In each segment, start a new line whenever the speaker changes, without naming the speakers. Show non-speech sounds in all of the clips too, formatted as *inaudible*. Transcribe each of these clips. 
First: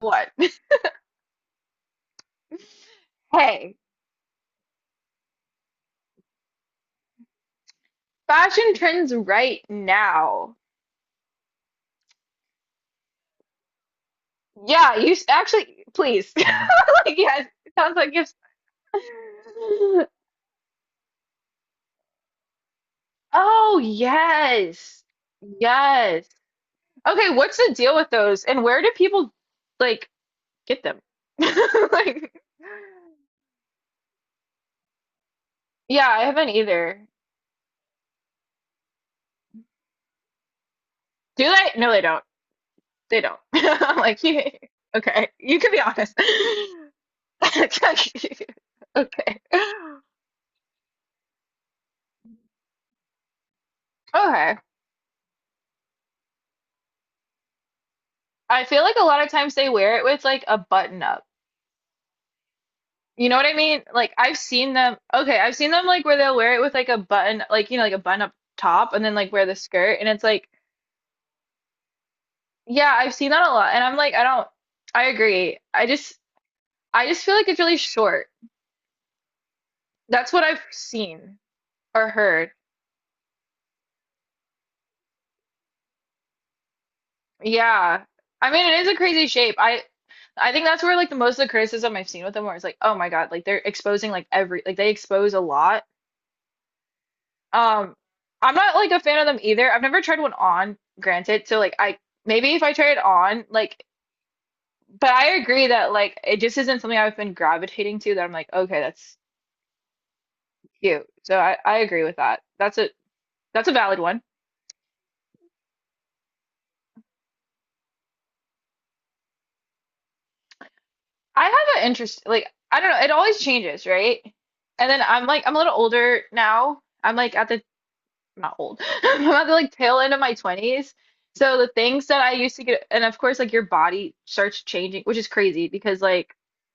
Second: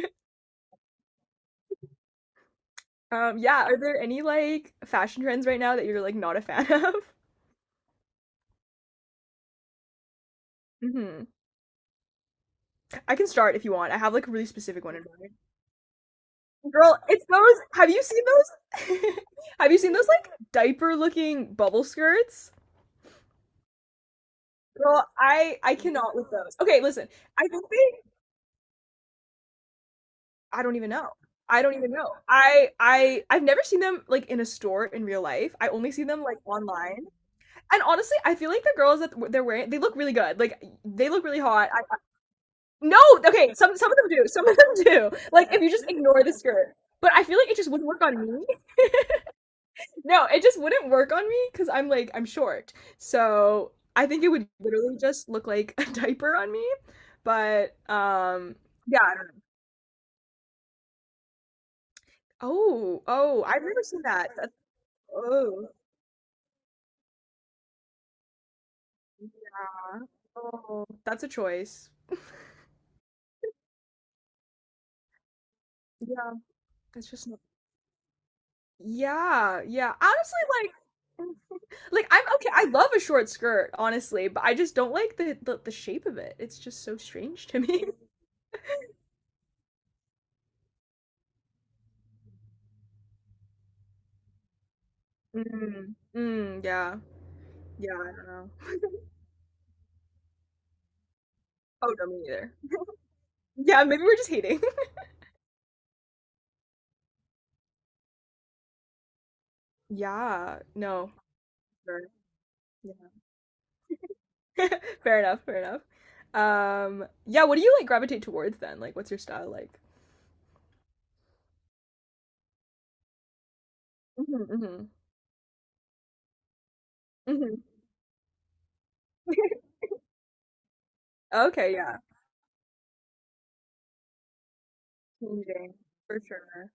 What? *laughs*
Yeah,
Hey,
are there any like fashion trends right now that you're like not a fan of?
fashion trends right now.
*laughs* hmm I can start if you want. I have like a really specific one
Yeah,
in
you s-
mind.
actually, please. *laughs*
Girl,
Like,
it's
yes,
those.
it
Have
sounds
you
like
seen
you've.
those? *laughs* Have you seen
*laughs*
those like diaper looking bubble skirts?
Oh, yes.
Girl, I cannot
Yes.
with those. Okay, listen.
Okay,
I
what's
think
the deal with
they
those? And where do people, like,
I don't
get
even
them?
know.
*laughs*
I don't even know.
Like,
I've never seen them like in a store in real life. I only see
yeah,
them
I
like
haven't either.
online. And honestly, I feel like the girls that they're wearing, they look really good. Like they look really
Do
hot.
they? No, they don't.
No,
They don't. *laughs*
okay, some of
I'm
them
like,
do.
you,
Some of them do.
okay,
Like
you
if you
can be
just
honest.
ignore
*laughs*
the skirt. But I feel like it just wouldn't work on me.
Okay.
No, it just wouldn't work on me because I'm short. So I think it would
Okay.
literally just look like a *laughs* diaper on me. But
I feel like
yeah,
a
I
lot
don't
of
know.
times they wear it with like a button up.
Oh,
You know
oh,
what I
I've
mean?
never seen
Like
that.
I've
That's
seen them, okay, I've
oh.
seen them like where they'll wear it with like a button, like you know, like a button up top and then like wear the skirt and it's like,
Oh, that's a choice.
yeah, I've seen that a lot and I'm like, I don't I agree. I just
Yeah,
I
it's
just
just
feel
not.
like it's really short.
Yeah, yeah.
That's
Honestly,
what I've seen
like *laughs*
or
I'm okay,
heard.
I love a short skirt, honestly, but I just don't like the shape of it. It's just so strange to me. *laughs*
Yeah. I mean, it is a crazy shape. I think that's where like the most of the criticism I've seen with them where it's like, oh my God, like they're exposing like every like they expose a lot.
Mm. Mm, yeah. Yeah,
Um,
I don't know.
I'm not like a fan of them either. I've never tried one on, granted. So like
Oh,
I
no, me neither.
maybe if I try it on, like
Yeah, maybe we're just hating.
but I agree that like it just isn't something I've been gravitating to that I'm like, okay, that's
*laughs* Yeah,
cute.
no.
So I
Sure.
agree with that.
Yeah.
That's a valid one.
Fair enough, fair enough. Yeah, what do you like gravitate towards then? Like, what's your style like?
I have an interest like I don't know, it always changes, right?
Hmm hmm
And then I'm like I'm a little older now. I'm like at the
hmm
I'm not old. *laughs* I'm at the
*laughs*
like tail end of my 20s. So the
Okay, yeah.
things that I used to get, and of course, like your body starts changing, which is crazy
Changing,
because
for
like
sure.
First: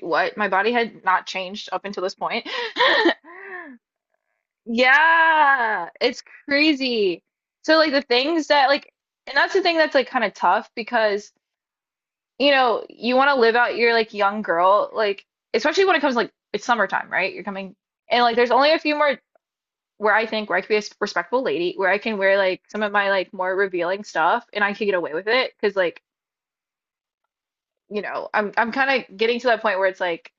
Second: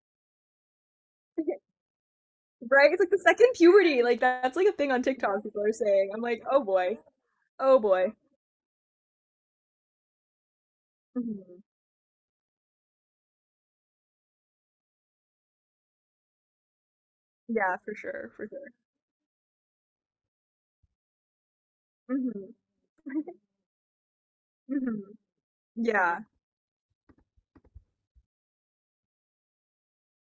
what? My body had not changed
*laughs*
up until this point.
Right? It's like the second
*laughs*
puberty. Like that's like a thing on TikTok people are
Yeah,
saying. I'm
it's
like, oh boy,
crazy. So
oh
like the
boy.
things that like and that's the thing that's like kind of tough because
Hmm
you know, you want to live out your like young girl like especially when it comes like it's summertime, right? You're coming
Yeah, for
and
sure,
like
for
there's only
sure.
a few more where I think where I could be a s- respectful lady, where I can wear
hmm
like some of my like
*laughs*
more revealing stuff and I could get
hmm
away with it because like,
Yeah,
you know, I'm kind of getting to that point where it's like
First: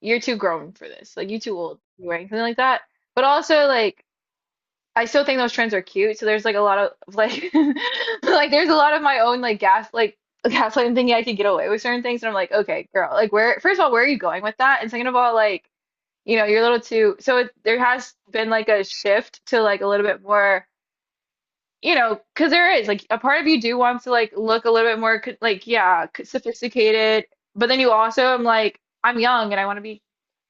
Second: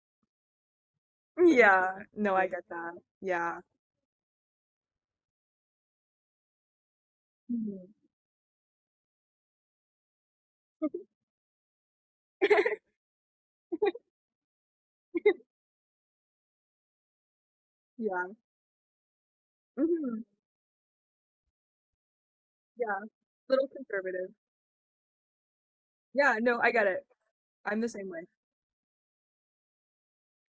you're too grown for this. Like you're too old
yeah.
to be wearing
No,
something
I
like
get
that.
that.
But
Yeah.
also like I still think those trends are cute. So there's like a lot of like
hmm
*laughs* like there's a lot of my own like gas like *laughs* gaslighting
*laughs*
thinking I could get away with certain things. And I'm like, okay, girl, like where first of all, where are you going with that? And second of all, like, you know, you're a little too so it, there has
Yeah.
been like a shift to like a little bit
hmm
more. You know, because there is like
Yeah.
a part of you
Little
do want to like
conservative.
look a little bit more co- like yeah, c-
Yeah, no, I get it.
sophisticated, but then
I'm the
you
same
also
way.
am like I'm young and I want to be.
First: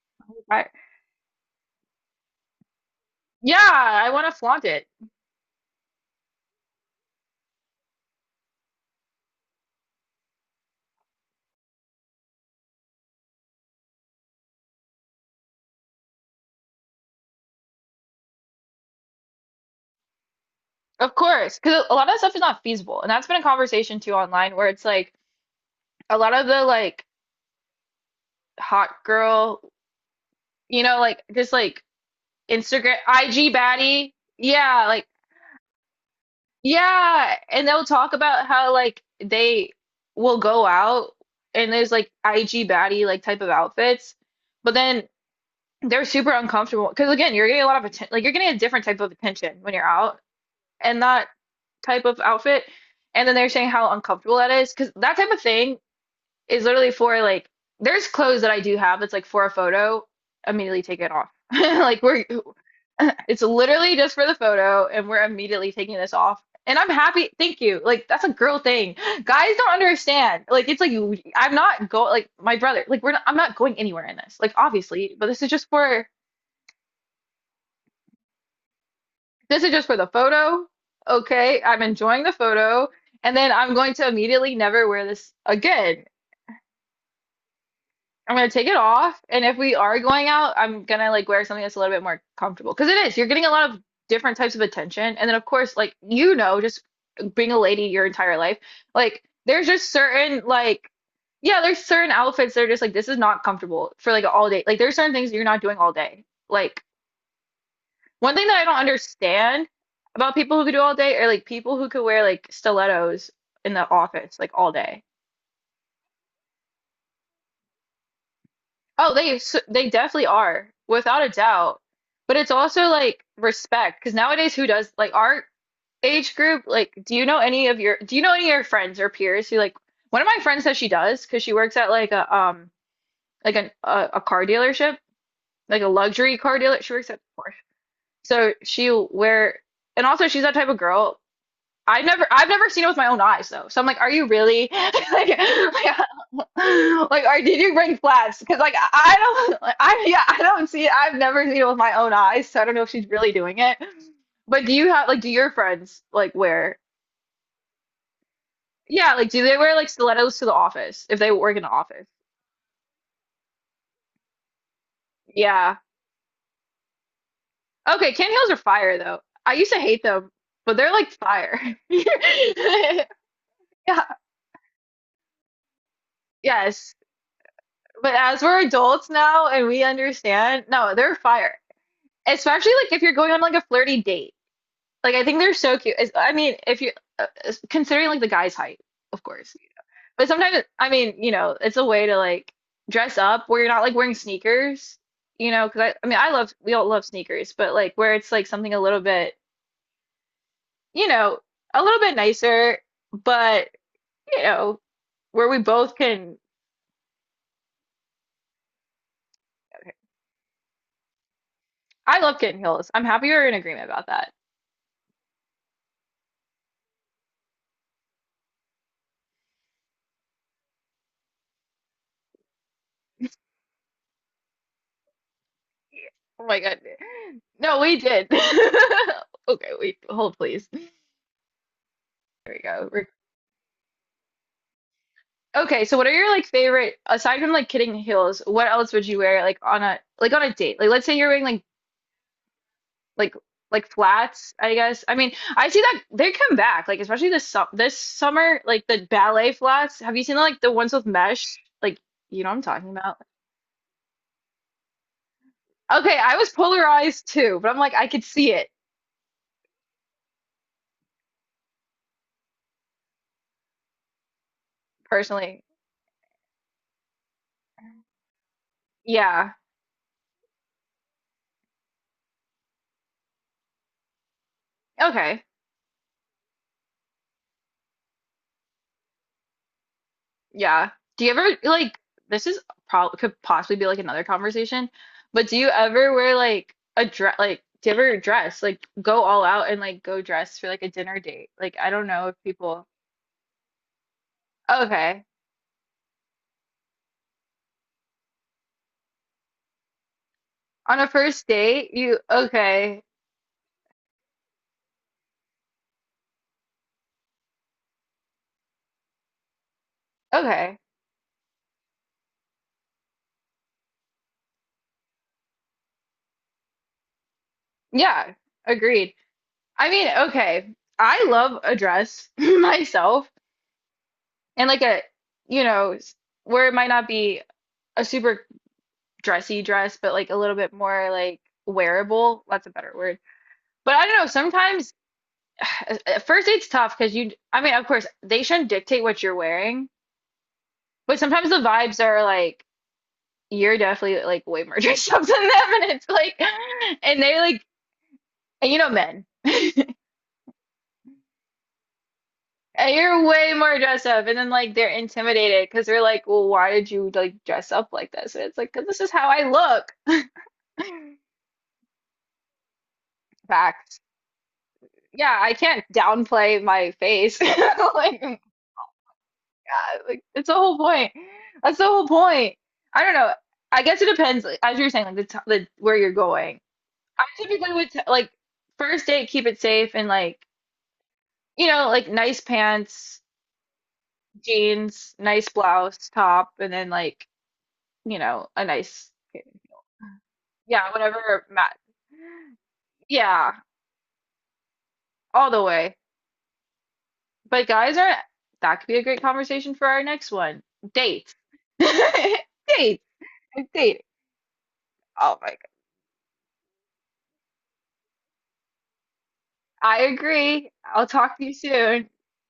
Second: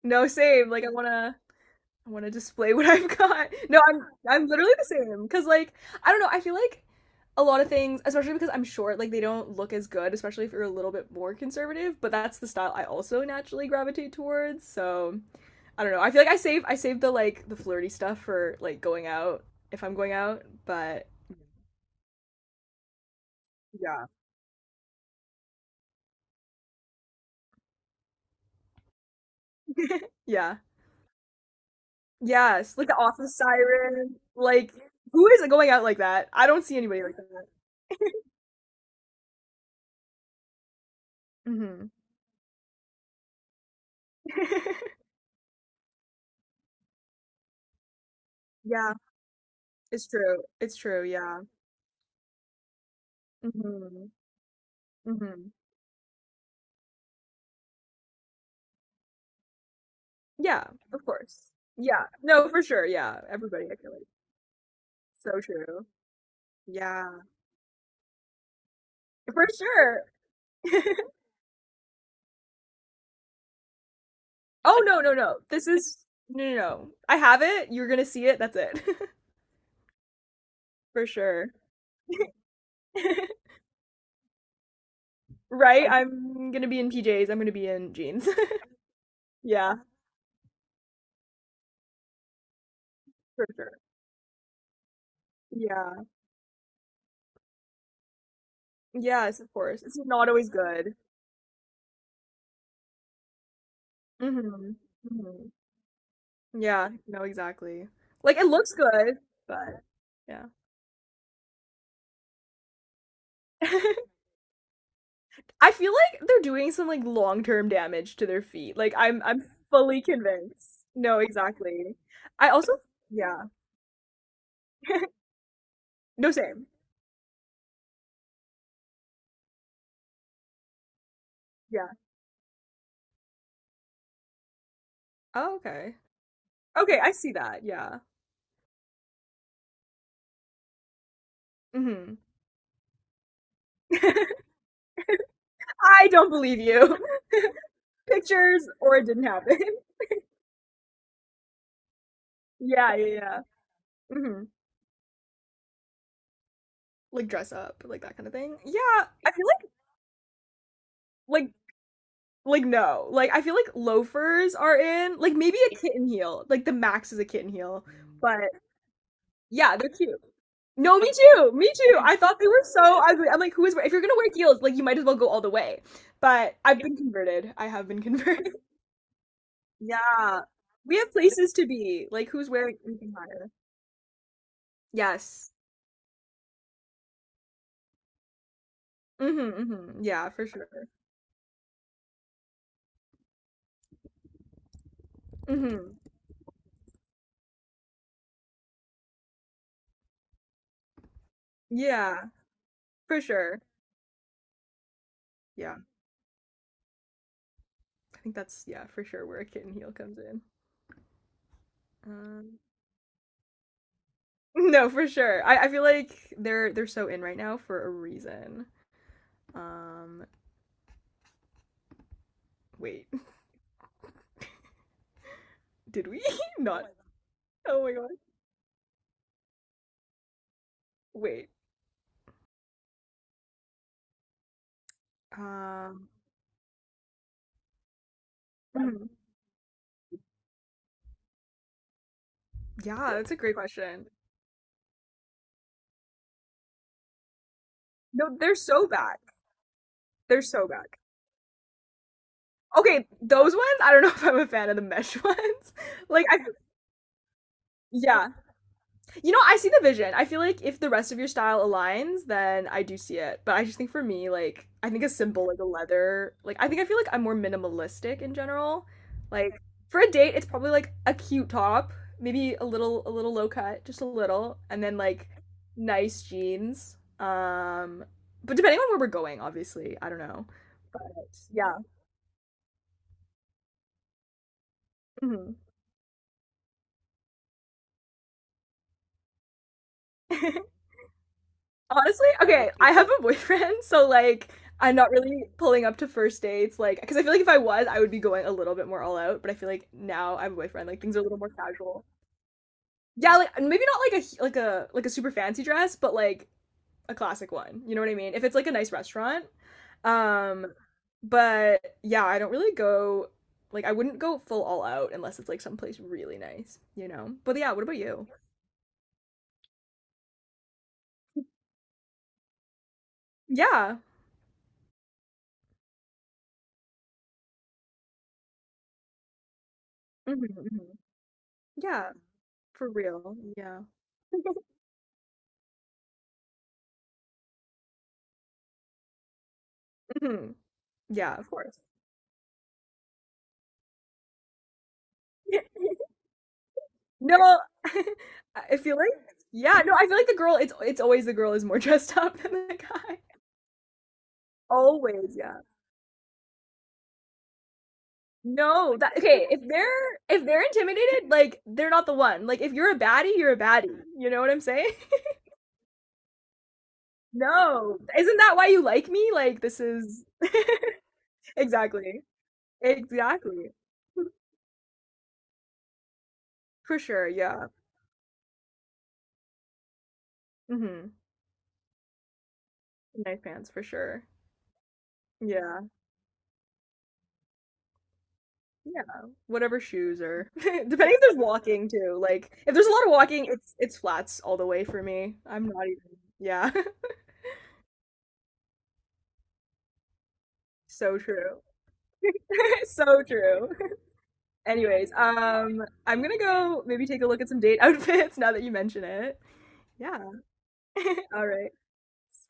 No, same. I want to display what *laughs* I've got.
Yeah,
No, I'm
I want to
I'm
flaunt
literally the
it.
same cuz like I don't know, I feel like a lot of things, especially because I'm short, like they don't look as good, especially if you're a little bit more conservative, but that's the style I also naturally gravitate towards. So, I don't know. I feel like I save the like the flirty stuff for like going out if I'm going out, but
Of course, because a lot of stuff is not feasible. And that's been a conversation
yeah.
too online where it's like a lot of the like hot girl,
*laughs* yeah.
you know, like just like
Yes, like the
Instagram,
office
IG baddie.
siren. Like
Yeah, like,
who is going out like that? I don't see anybody like
yeah.
that.
And they'll talk about how like they will go out and
Mhm.
there's like IG baddie like type of outfits, but
*laughs*
then they're super uncomfortable because again, you're getting a lot of attention, like you're getting a different
yeah,
type of attention when you're
it's
out
true. It's
and
true.
not
Yeah.
type of outfit. And then they're saying how
Mhm,
uncomfortable that is because that type of
mhm.
thing is literally for like there's clothes that I do have that's like for a photo,
Yeah,
immediately take
of
it off. *laughs*
course.
Like
Yeah.
we're
No, for sure, yeah.
*laughs* it's
Everybody, I feel
literally
like.
just for the photo and we're
So
immediately
true.
taking this off. And I'm
Yeah.
happy. Thank you. Like that's a girl thing.
For
Guys don't
sure.
understand. Like it's like
*laughs*
I'm not going like my brother. Like we're not, I'm not going anywhere in this. Like
Oh, no, no,
obviously, but
no.
this is
This
just
is
for
no, no, no. I have it. You're gonna see it. That's it.
this is just for the photo.
*laughs* For sure.
Okay, I'm enjoying the photo, and then
*laughs*
I'm going to immediately never wear this
Right?
again.
I'm gonna be in PJs. I'm gonna be in jeans.
I'm
*laughs*
gonna take it off, and if we
Yeah,
are going out, I'm gonna like wear something that's a little bit more comfortable. Because it is, you're getting
for
a lot
sure.
of different types of attention, and then of course,
Yeah.
like you know, just being a lady your entire life, like
Yes, of
there's
course.
just
It's not
certain
always
like
good.
yeah, there's certain outfits that are just like this is not comfortable for like
Hmm
all day. Like there's certain things you're
hmm
not doing all day. Like
Yeah, no, exactly.
one
Like
thing
it
that I
looks
don't
good,
understand
but
about
yeah.
people who could do all day are like people who could wear like stilettos in the
*laughs*
office like all day.
I feel like they're doing some like long-term damage to their feet. Like
Oh,
I'm
they
I'm
s- they
fully
definitely are
convinced. No,
without a doubt.
exactly.
But
I
it's
also
also like
yeah.
respect because nowadays who does like
*laughs*
our
No,
age group
same.
like do you know any of your do you know any of your friends or peers who like one of my friends says she does because she works
Yeah.
at like a like an, a car dealership
Oh,
like a
okay.
luxury car dealer she
Okay,
works
I
at
see
Porsche
that. Yeah.
so she'll wear and also she's that type of girl. I've
Mhm.
never I've never seen it with my own eyes though. So I'm like, are you
*laughs*
really *laughs*
I don't believe you.
like are did you bring
*laughs*
flats? Because
Pictures
like
or it didn't
I
happen.
don't like, I
*laughs*
yeah, I don't see it. I've never seen it with my own eyes, so I don't know if
Yeah,
she's
yeah,
really
yeah.
doing it.
Mhm.
But do you have like do your friends like wear
Like dress up, like that kind of thing. Yeah,
yeah, like
I
do
feel
they
like
wear like stilettos to the office if they
like
work in the office?
like no. Like I feel like loafers are in. Like maybe a
Yeah.
kitten heel. Like the max is a kitten heel.
Okay, Ken
But
heels are fire though. I used
yeah,
to
they're
hate
cute.
them, but they're
No,
like
me too.
fire.
Me
*laughs*
too. I thought they were so ugly. I'm like, who is if you're
Yeah,
gonna wear heels, like you might as well go all the way. But I've
yes.
been converted. I have been
But as
converted.
we're
*laughs*
adults now and we
Yeah.
understand, no,
We have
they're
places
fire.
to be. Like who's
Especially
wearing
like if
anything
you're going on
higher?
like a flirty date. Like I think
Yes.
they're so cute. It's- I mean, if you considering like the guy's height, of course.
Mm-hmm, mm-hmm.
But
Yeah, for
sometimes
sure.
I mean, you know, it's a way to like dress up where you're not like wearing sneakers, you know? Because
Mm-hmm.
I mean, I love we all love sneakers, but like where it's like something a little bit, you know, a little bit
Yeah,
nicer,
for sure.
but you know, where we
Yeah.
both can.
I think that's yeah, for sure where a kitten heel comes in.
I love
Um
kitten heels. I'm happy we're in agreement about that.
*laughs* No, for sure. I feel like they're so in right now for a reason. Um wait, *laughs* did we
Oh
*laughs*
my God.
not?
No,
Oh my
we
god.
did. *laughs* Okay, we hold please.
Wait.
There we go. Re- Okay, so what
Um,
are your like favorite aside from like kidding heels, what else would
mhm.
you wear like on a date? Like let's say you're wearing
Yeah, that's
like
a great
like
question.
flats, I guess. I mean, I see that they come back, like especially this su this
No, they're
summer, like
so
the
back.
ballet flats. Have you seen
They're
like
so
the ones
back.
with mesh? Like you know what I'm talking
Okay,
about.
those ones, I don't know *laughs* if I'm a fan of the mesh ones. *laughs*
Okay,
Like
I
I
was polarized too, but I'm like I could
yeah,
see it
you know, I see the vision. I feel like if the rest of your style aligns, then I do see it. But I just think for me, like, I think a simple, like
personally.
a leather, like, I think I feel like I'm more minimalistic in general.
Yeah.
Like, for a date, it's probably like a cute top, maybe a little low cut, just a little, and then like
Okay.
nice jeans. But depending on where we're going, obviously, I don't know.
Yeah.
But
Do you ever
yeah.
like this is probably could possibly be like another conversation, but
hmm
do you ever wear like a dress like do you ever dress like go all out and like go dress for
*laughs*
like a dinner date? Like I don't
Honestly,
know if
okay,
people
I have a boyfriend, so like I'm not
okay.
really pulling up to first dates, like because I feel like if I was, I would be going a little bit more all out. But I feel like now I have a boyfriend,
On
like
a
things are a little
first
more
date,
casual.
you okay.
Yeah, like maybe not like a like a like a super fancy dress, but like a classic one. You know what I mean? If it's like a nice restaurant, um,
Okay.
but yeah, I don't really go like I wouldn't go full all out unless it's like someplace really nice, you know? But yeah, what about you?
Yeah, agreed. I mean, okay. I love a dress *laughs* myself
Yeah.
and like a you know, s- where it might not be a super dressy dress, but like a
hmm
little bit more like
Yeah,
wearable. That's a
for
better word.
real. Yeah.
But I don't know,
*laughs*
sometimes *sighs* at first it's tough because you, I mean, of course, they shouldn't dictate what you're wearing,
Mhm.
but
Yeah, of
sometimes the
course.
vibes are like, you're definitely like way more *laughs* dressed up than
Yeah.
them. And it's like, and they
No,
like,
*laughs*
and
I
you know,
feel like
men,
yeah, no, I feel like the girl it's always the girl is more *laughs* dressed up than the
and
guy.
you're way more dressed up. And then like they're
Always, yeah.
intimidated because they're like, well, why did you like dress up like this? And it's like, 'cause
No,
this is
that
how
okay,
I
if
look.
they're if they're intimidated, like they're not the one. Like if you're a baddie, you're a baddie.
Facts.
You know what I'm saying? *laughs*
Yeah, I can't downplay my face. *laughs*
No. Isn't
Like,
that why you like me? Like this
like
is
that's the whole
*laughs*
point. That's the whole
exactly.
point. I don't know.
Exactly.
I guess it depends, like, as you're saying, like the where you're going.
For
I
sure, yeah.
typically would t like first date, keep it safe and like
hmm
you know, like nice pants,
Nice pants for sure.
jeans, nice
Yeah.
blouse, top, and then like you know, a
Yeah,
nice
whatever shoes are. *laughs*
yeah,
Depending if there's
whatever mat.
walking too. Like if there's a lot of walking,
Yeah,
it's flats all the way for me.
all the
I'm not
way.
even. Yeah. *laughs*
But guys are that could be a great conversation for our next one.
So
Date.
true.
*laughs*
*laughs*
Date.
So true.
Date.
Anyways,
Oh my
I'm gonna go maybe take a look at some date *laughs* outfits now that you mention it.
I
Yeah.
agree.
*laughs*
I'll talk to
All
you
right.
soon.